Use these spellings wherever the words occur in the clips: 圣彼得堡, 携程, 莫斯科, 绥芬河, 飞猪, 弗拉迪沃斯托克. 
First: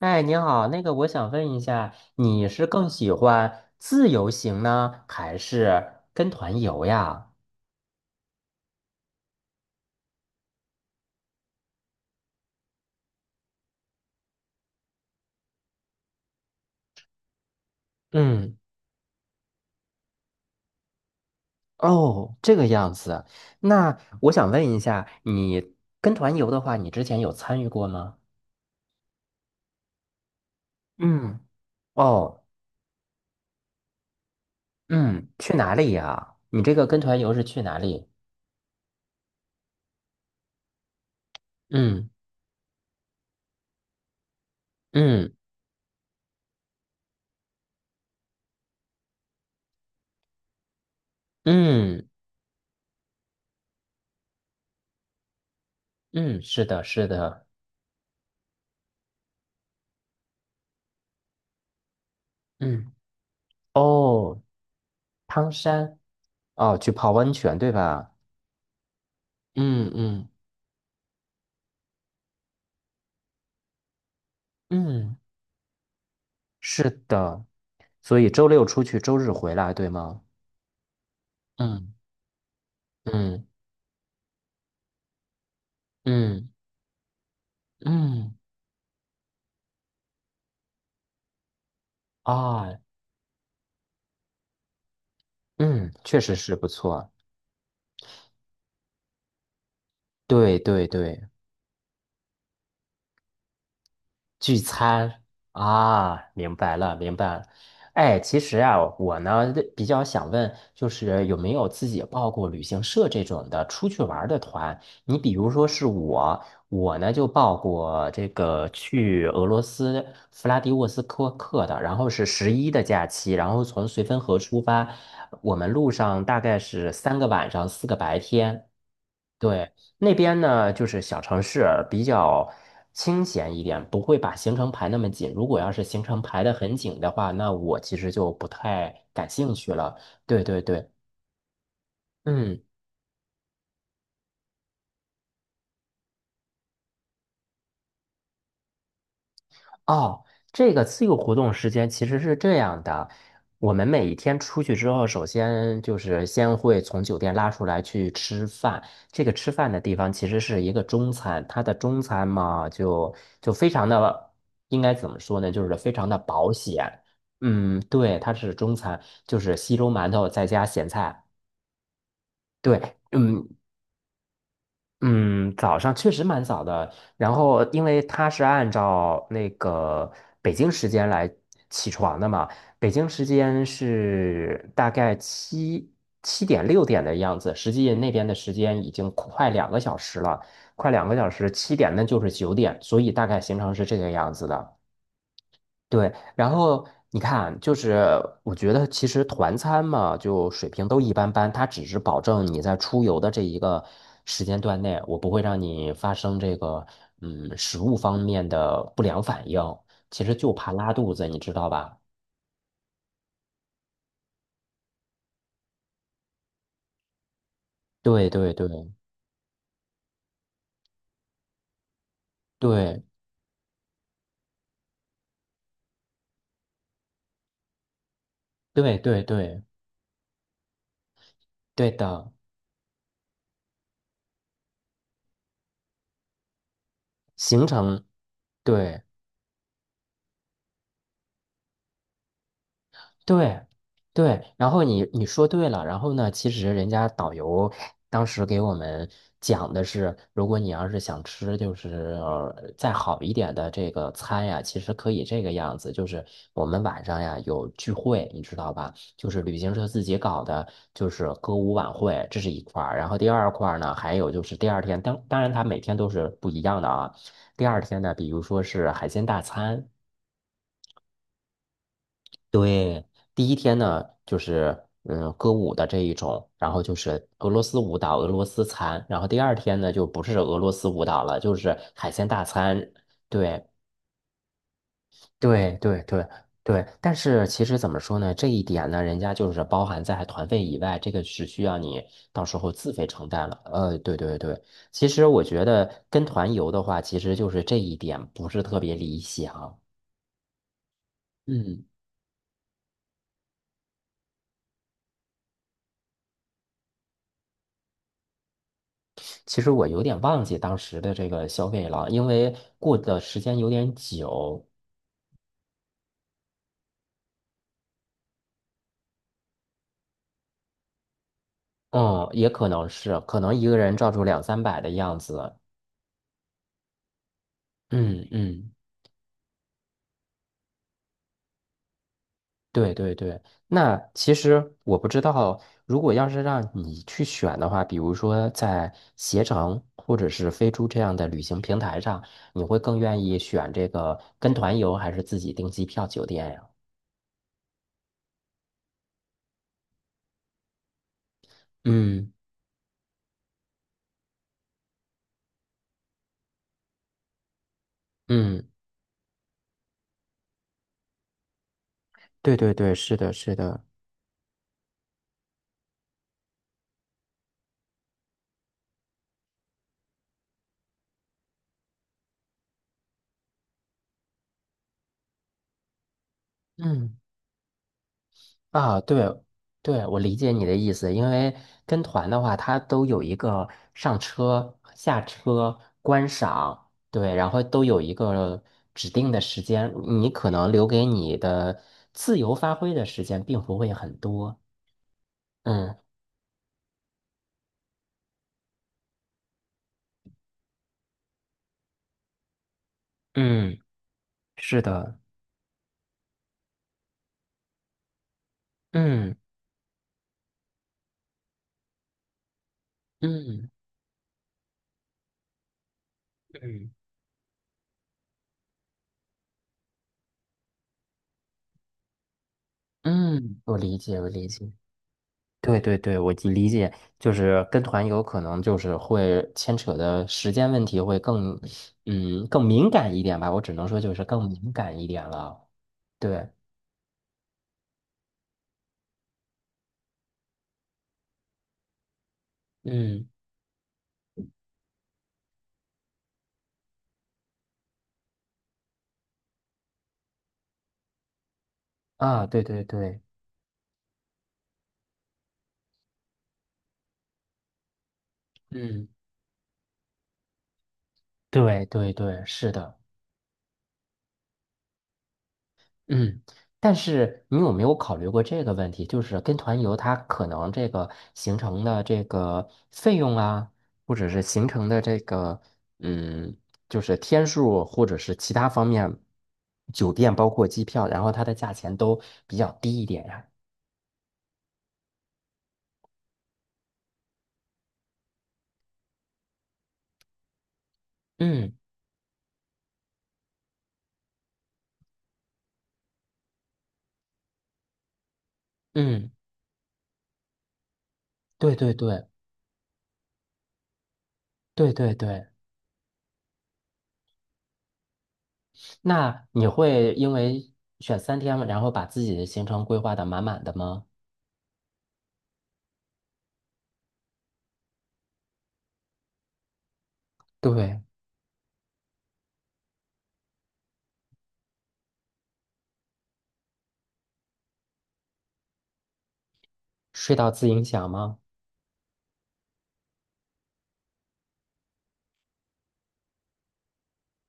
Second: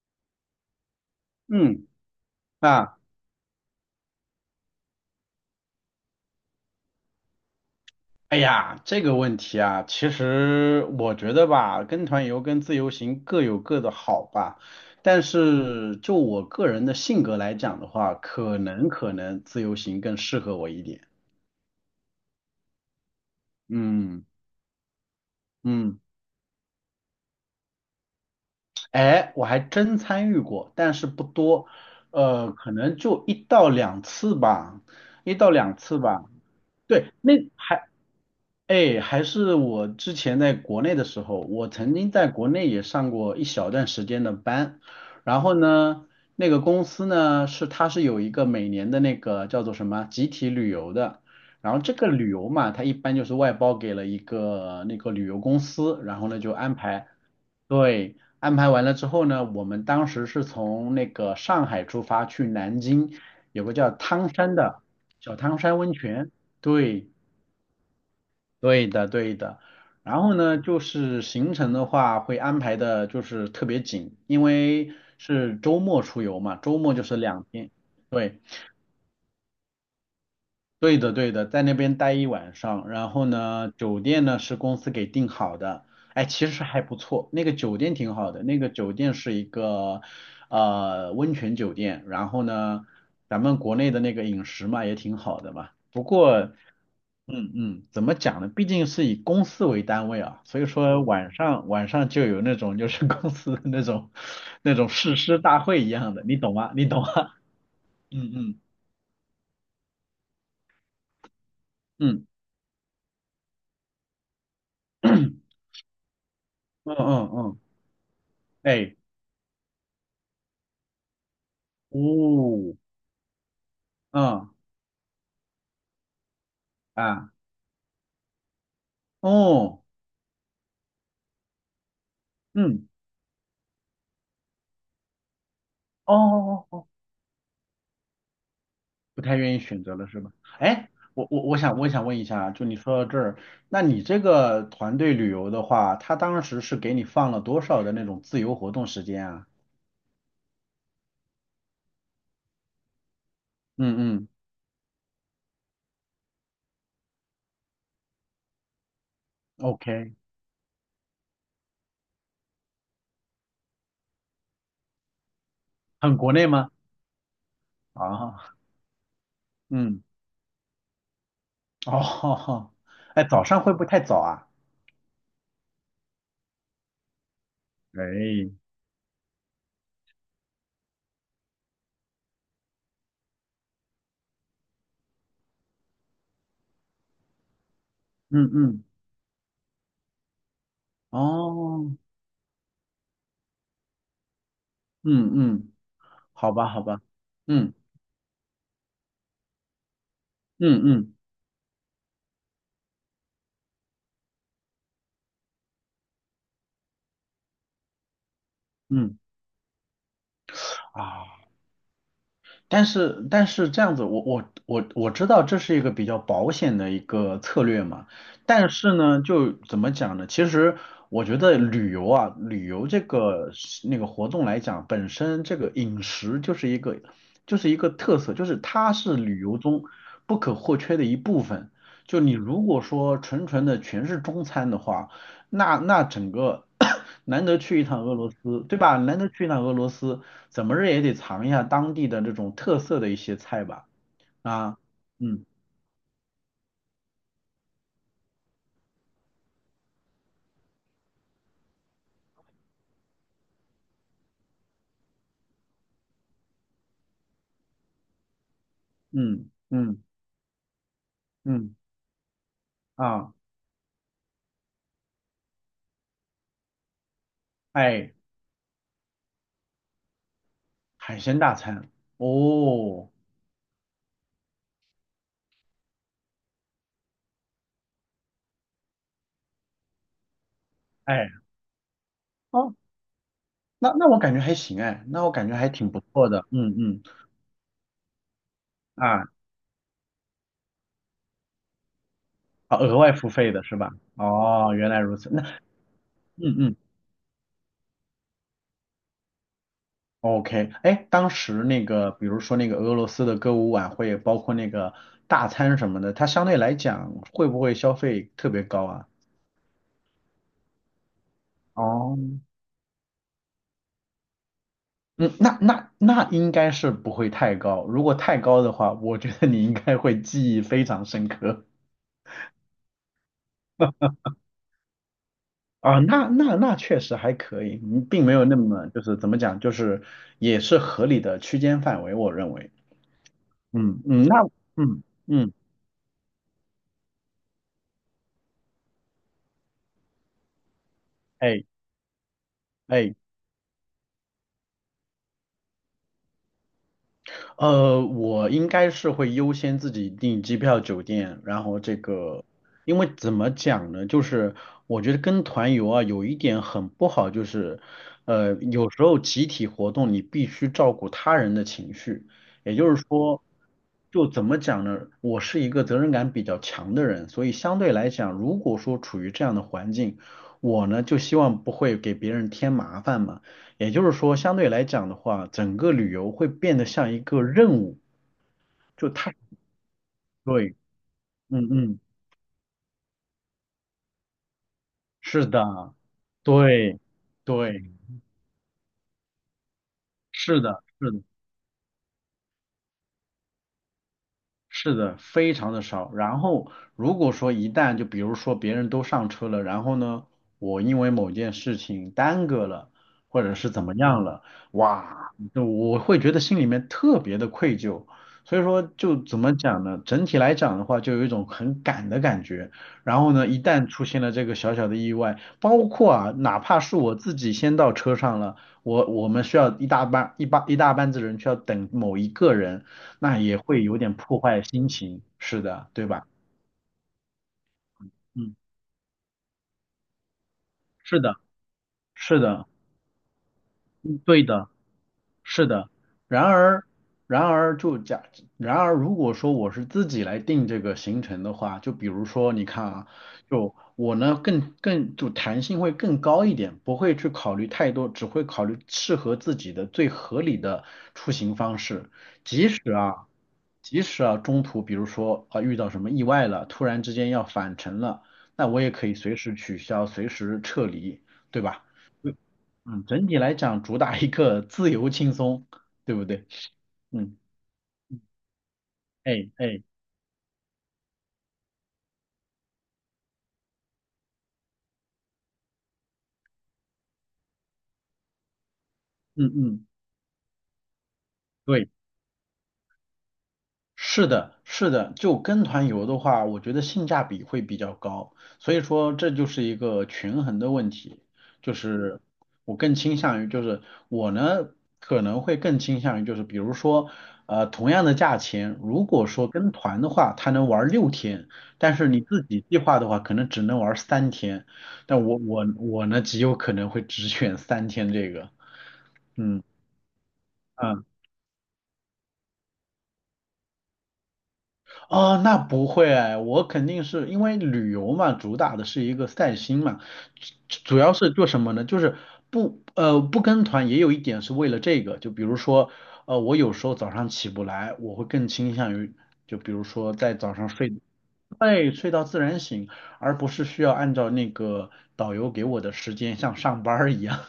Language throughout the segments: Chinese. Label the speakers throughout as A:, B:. A: 哎，你好，那个我想问一
B: 嗯，
A: 下，你是更
B: 啊，
A: 喜欢自由行呢，还是跟团游呀？
B: 哎呀，这个问题啊，其实我觉得吧，跟团游跟自由行各有各的好吧，但是就我个人的性格来讲的话，
A: 嗯。
B: 可能自由行更适合我一点。
A: 哦，这个样子。那
B: 嗯
A: 我想问一下，你
B: 嗯，
A: 跟团游的话，你之前有参与过吗？
B: 哎，我还真参与过，但是不
A: 嗯。
B: 多，
A: 哦。
B: 可能就一到两次吧，
A: 嗯，
B: 一到
A: 去哪
B: 两
A: 里
B: 次吧。
A: 呀？你这个跟
B: 对，
A: 团游
B: 那
A: 是去哪
B: 还，
A: 里？
B: 哎，还是我之前在国内的时候，我曾
A: 嗯
B: 经在国内也上过一小段时间的班，
A: 嗯
B: 然后呢，那个公司呢是它是有一个每年的那个叫做什么集体旅游的，然后这
A: 嗯
B: 个旅游嘛，它一般就是外包给了一个那个旅游公司，然后呢
A: 嗯，
B: 就
A: 是
B: 安
A: 的，是
B: 排，
A: 的。
B: 对，安排完了之后呢，我们当时是从那个上海出发去南
A: 嗯。
B: 京，有个叫汤
A: 哦。
B: 山的小
A: 汤
B: 汤山温
A: 山。
B: 泉。
A: 哦，去
B: 对，
A: 泡温泉，对吧？
B: 对的，对的。
A: 嗯
B: 然
A: 嗯
B: 后呢，就是行程的话会安排的，就是特别紧，因为
A: 嗯。
B: 是周末出游嘛，周
A: 是
B: 末就是
A: 的，
B: 两天，
A: 所以
B: 对，
A: 周六出去，周日回来，对吗？
B: 对的，对的，在那
A: 嗯
B: 边待一晚上，然后
A: 嗯
B: 呢，酒店呢是公司给订好的，哎，其
A: 嗯
B: 实还不错，那个酒店挺好
A: 嗯
B: 的，那个酒店是一个温泉酒店，然后
A: 啊。
B: 呢，咱们国内的那个饮食嘛也挺好的嘛，
A: 嗯，
B: 不
A: 确实
B: 过，
A: 是不错。
B: 嗯嗯，怎么讲呢？毕竟是以公司为单位啊，
A: 对
B: 所以
A: 对
B: 说
A: 对，
B: 晚上就有那种就是公司的那种
A: 聚
B: 那种誓
A: 餐。
B: 师大会一样
A: 啊，
B: 的，你懂
A: 明
B: 吗？
A: 白
B: 你
A: 了，
B: 懂吗？
A: 明白了。哎，
B: 嗯
A: 其实
B: 嗯
A: 啊，我呢比较想问，就是有没有自己
B: 嗯
A: 报过旅行社这种的出去玩儿的团？你比如说是我，
B: 嗯
A: 我呢就
B: 嗯
A: 报
B: 嗯，
A: 过这个
B: 哎。
A: 去俄罗斯弗拉迪沃斯托克的，然后是11
B: 哦，
A: 的假期，然后从绥芬河
B: 嗯
A: 出发，我们路上大概是三个
B: 啊，
A: 晚上，4个白天。对，
B: 哦，
A: 那边呢，就是小城市比较
B: 嗯，
A: 清闲一点，不会把行程排那么紧。如果要是行
B: 哦
A: 程排得
B: 哦
A: 很
B: 哦，哦，
A: 紧的话，那我其实就不太
B: 不
A: 感
B: 太
A: 兴
B: 愿意
A: 趣
B: 选择
A: 了。
B: 了是吧？
A: 对对对。
B: 哎，我想问一下啊，
A: 嗯。
B: 就你说到这儿，那你这个团队旅游的话，他当时是给你放了多少的那种自由活动时间啊？
A: 哦，这个自由活动时间其实是这样的，我们
B: 嗯
A: 每一
B: 嗯
A: 天出去之后，首先就是先会从酒店拉出来去吃饭。这个吃饭的地方
B: ，OK,
A: 其实是一个中餐，它的中餐嘛，就非常的，应该怎么说呢？就是非常的
B: 很国内
A: 保
B: 吗？
A: 险。嗯，对，它
B: 啊，
A: 是中餐，就是稀粥
B: 嗯，
A: 馒头再加咸菜。
B: 哦，
A: 对。
B: 哎，早
A: 嗯。
B: 上会不会太早啊？
A: 嗯，早上确实蛮早的。然后，因为他是
B: 哎，
A: 按照那个北京时间来起床的嘛，北京时间是大概七点6点的样子，实际那边的
B: 嗯
A: 时间
B: 嗯，
A: 已经快两个小时了，快两个小时，七点
B: 哦，
A: 那就是9点，所以大概行程是这个样子的。
B: 嗯嗯，
A: 对，然
B: 好吧好
A: 后
B: 吧，
A: 你看，
B: 嗯
A: 就是我觉得其实团餐嘛，就水
B: 嗯
A: 平都一
B: 嗯
A: 般般，它只是保证你在出游的这一个时间段内，我不会让你发生这个食物方面的不
B: 嗯。
A: 良反应，其实就怕拉肚子，你
B: 啊。
A: 知道吧？
B: 但是这样子，我知道这是一个比较保险的一个策略嘛，
A: 对对对
B: 但是呢，就怎么讲呢？其实我觉得旅游啊，旅游这
A: 对
B: 个是那个活动来讲，本身这个饮食就是一个就是一个特色，就是它
A: 对
B: 是
A: 对
B: 旅游
A: 对
B: 中不可或缺的一部分。
A: 对
B: 就
A: 的
B: 你如果说纯纯的全是中餐的话，那那整个 难得
A: 行
B: 去一趟
A: 程，
B: 俄罗斯，对吧？
A: 对。
B: 难得去一趟俄罗斯。怎么着也得尝一下当地的这种特色的一些
A: 对，
B: 菜吧。
A: 对，然
B: 啊，
A: 后你你
B: 嗯
A: 说对了，然后呢，其实人家导游当时给我们讲的是，如果你要是想吃就是再好一点的这个餐呀，其实可以这个样子，就是我们晚上呀有聚会，你知道吧？就是
B: 嗯
A: 旅行社自
B: 嗯
A: 己搞的，就是歌舞
B: 嗯
A: 晚会，这是一块儿，然后第
B: 啊，
A: 二块儿呢，还有就是第二天，当然它每天都是不一样的啊，第二天
B: 哎，
A: 呢，比如说是海鲜大餐。
B: 海鲜大餐
A: 对，
B: 哦，
A: 第一天呢，就是歌舞的这一种，然后就是俄罗斯舞蹈、俄罗斯餐，然后第二天呢就不是俄罗斯舞蹈
B: 哎
A: 了，就是海鲜大
B: 哦，
A: 餐。对，
B: 那那我感觉还行哎，那我感觉还
A: 对，
B: 挺不
A: 对，对，
B: 错的。嗯
A: 对。
B: 嗯
A: 但是其实怎么说呢，这一点呢，人
B: 啊
A: 家就是包含在团费以外，这个是需要你到时候
B: 啊，
A: 自
B: 额
A: 费
B: 外
A: 承
B: 付
A: 担
B: 费
A: 了。
B: 的是吧？
A: 对，对，对。
B: 哦，原来
A: 其
B: 如
A: 实
B: 此。
A: 我
B: 那
A: 觉得跟团
B: 嗯
A: 游
B: 嗯
A: 的话，其实就是这一点不是特别理想。
B: ，OK,哎，当时
A: 嗯。
B: 那个比如说那个俄罗斯的歌舞晚会，包括那个大餐什么的，它相对来讲会不会消费特别高啊？
A: 其实我有点忘记当时的这个消费了，
B: 哦
A: 因为过的时间有点久。
B: 嗯，那那那应该是不会太高，如果太高的话，我觉得你应该会记忆非常深刻
A: 嗯，也可能是，可能一个人照住两三百的样子。
B: 啊。那那那确实还可以，嗯并
A: 嗯
B: 没有那
A: 嗯，
B: 么就是怎么讲，就是也是合理的区间范围，我认为。
A: 对对对。那
B: 嗯嗯，
A: 其
B: 那
A: 实我
B: 嗯
A: 不知
B: 嗯，
A: 道，如果要是让你去选的话，比如说在携程或者是飞猪这样的旅行
B: 哎
A: 平台上，你会更
B: 哎。
A: 愿意选这个跟团游还是自己订机票酒店呀？
B: 我应该是会优先自己订机票、酒店，然后这
A: 嗯
B: 个，因为怎么讲呢，就是我觉得跟团游啊，有一点很不好，就是，
A: 嗯，
B: 有时候集体活动你必须照顾他人的情绪，
A: 对对
B: 也就
A: 对，
B: 是
A: 是的，
B: 说，
A: 是的。
B: 就怎么讲呢，我是一个责任感比较强的人，所以相对来讲，如果说处于这样的环境，我呢就希望不会给别人添麻烦嘛。也就是说，相对来讲的话，整个旅游会变得像
A: 嗯。
B: 一个任务，
A: 啊，
B: 就它
A: 对，对，我理解你的
B: 对，
A: 意思，因为
B: 嗯嗯，
A: 跟团的话，它都有一个上车、下
B: 是
A: 车、
B: 的，
A: 观赏，
B: 对
A: 对，然后都
B: 对，
A: 有一个指定的时间，你可
B: 是
A: 能
B: 的，
A: 留给
B: 是的。
A: 你的自由发挥的时间并不会很多。
B: 是的，非常的
A: 嗯
B: 少。然后如果说一旦就比如说别人都上车了，然后呢，我因为某件事情耽搁了，或者是
A: 嗯，
B: 怎么样了，
A: 是的，
B: 哇，就我会觉得心里面特别的愧疚。所以说就
A: 嗯
B: 怎么讲呢？整体来讲的话，就有一种很赶的感觉。然后呢，一
A: 嗯
B: 旦出现了这个小小的意外，包括啊，哪怕
A: 嗯
B: 是我自己先到车上了，我们需要一大班子人需要等某一个人。那也
A: 嗯，我
B: 会有
A: 理
B: 点
A: 解，我
B: 破
A: 理
B: 坏
A: 解。
B: 心情，是
A: 对
B: 的，
A: 对
B: 对
A: 对，
B: 吧？
A: 我就理解，就是跟团游可
B: 嗯，
A: 能就是会牵扯的时间问题会
B: 是的，
A: 更，
B: 是
A: 嗯，更
B: 的，
A: 敏感一点吧。我只能说就
B: 嗯，
A: 是
B: 对
A: 更
B: 的。
A: 敏感一点
B: 是
A: 了。
B: 的，然
A: 对。
B: 而，然而就假，然而如果说我是自己来定这个行程的话，就比如说你看啊，
A: 嗯。
B: 就我呢更就弹性会更高一点，不会去考虑太多，只会考虑适合自己的最合理的出行方式。
A: 啊，对
B: 即
A: 对
B: 使
A: 对。
B: 啊，即使啊中途比如说啊遇到什么意外了，突然之间要返程了，那我也可
A: 嗯，
B: 以随时取消，随时撤离，对吧？
A: 对对对，是的。
B: 嗯，整体来讲主打一个自由轻松，对不
A: 嗯，
B: 对？
A: 但
B: 嗯，
A: 是你有没有考虑过这个问题？就是
B: 哎
A: 跟团
B: 哎，
A: 游，它可能这个行程的这个费用啊，或者是行程的这个嗯，就是天数，或者是其他方面，
B: 嗯嗯，
A: 酒店包括机票，然后它的价
B: 对。
A: 钱都比较低一点呀。
B: 是的，是的，就跟团游的话，我觉得性价比会比较高，所以说这就是一个权衡的问题，就
A: 嗯
B: 是我更倾向于，就是我呢可能会更倾向于，就是比如说，同样的价钱，如果
A: 嗯，
B: 说跟团的话，他能玩6天，
A: 对对
B: 但是你
A: 对
B: 自己计划的话，可能只能玩三天，
A: 对对
B: 但我
A: 对。
B: 我我呢极有可能会只选三天这个，
A: 那
B: 嗯。
A: 你会因为
B: 啊
A: 选3天，然后把自己的行程规划的满满的吗？
B: 哦，那不会哎我肯定是因为旅游嘛，主打的是一个散心嘛，主主
A: 对，
B: 要是做什么呢？就是不不跟团也有一点是为了这个，就比如说我有时候早上起不来，我会更倾向于就比如说
A: 睡
B: 在
A: 到
B: 早
A: 自
B: 上
A: 影
B: 睡，
A: 响吗？
B: 对，睡到自然醒，而不是需要按照那个导游给我的时间像上班儿一样，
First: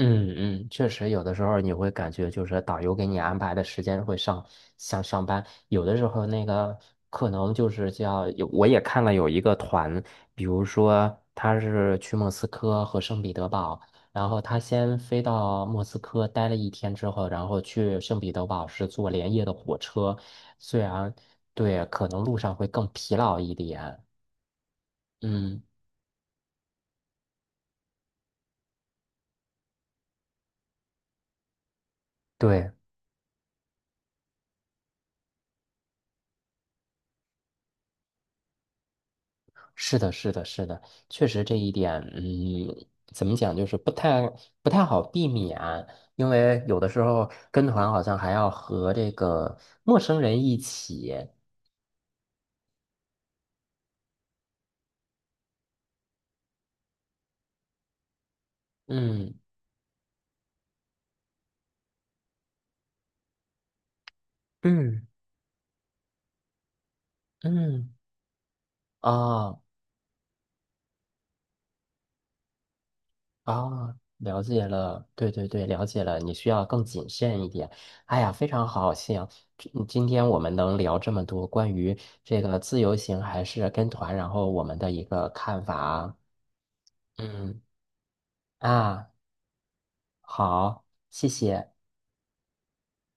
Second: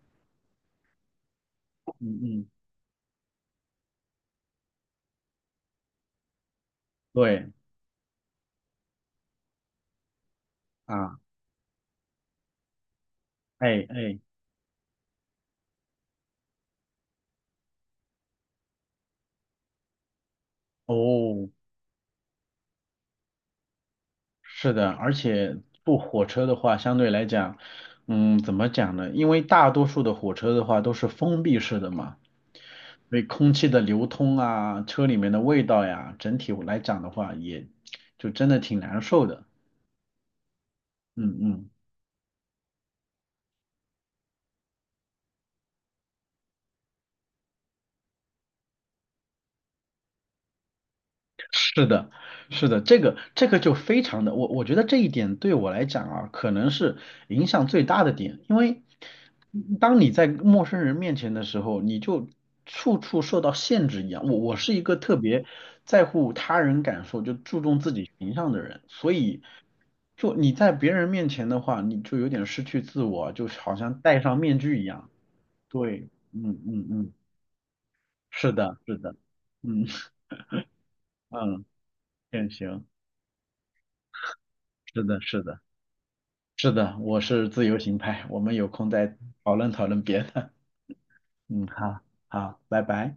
A: 嗯嗯，确实，有的时候你会 感
B: 嗯
A: 觉就
B: 嗯，
A: 是导游给你安排的时间会上像上班，有的时候那个可
B: 对
A: 能就是叫有，我也看了有一个团，比如
B: 啊，
A: 说他是去莫斯科和圣彼得堡，
B: 哎哎，
A: 然后他先飞到莫斯科待了一天之后，然后去圣彼得堡是坐连夜的火车，虽然
B: 哦。
A: 对可能路上会更疲劳一点。
B: 是的，而且
A: 嗯，
B: 坐火车的话，相对来讲，嗯，怎么讲呢？因为大多数的火车的话都是封闭式的嘛，
A: 对。
B: 所以空气的流通啊，车里面的味道呀，整体来讲的话，也就真的挺难受的。
A: 是的，是的，是的，确
B: 嗯
A: 实这一
B: 嗯。
A: 点。嗯，怎么讲，就是不太好避免，因为有的时候跟团好像还要和这个陌生人一起，
B: 是的，是的，这个这个就非常的，我觉得这一点对我来讲啊，可能是影响最大的点，因为
A: 嗯
B: 当你在陌生人面前的时候，你就处处受到限制一样。我是一个
A: 嗯
B: 特别在乎他人感受，就注重自
A: 嗯，
B: 己形象的人，所以
A: 啊
B: 就你在别人面前的话，你就有点失去自我，就好
A: 啊，
B: 像戴上
A: 了
B: 面
A: 解
B: 具一
A: 了，
B: 样。
A: 对对对，了解
B: 对，
A: 了，你需
B: 嗯
A: 要更
B: 嗯
A: 谨
B: 嗯，
A: 慎一点。哎呀，非
B: 是
A: 常
B: 的，
A: 好
B: 是的，
A: 笑，今
B: 嗯
A: 今 天我们能聊这么多
B: 嗯，
A: 关于这
B: 也
A: 个自
B: 行，
A: 由行还是跟团，然后我们的一
B: 是的，
A: 个
B: 是的。
A: 看法啊，
B: 是的，我是
A: 嗯
B: 自由行派，我们有空
A: 啊。
B: 再讨论讨论别的。
A: 好，谢
B: 嗯，
A: 谢。
B: 好，好，拜拜。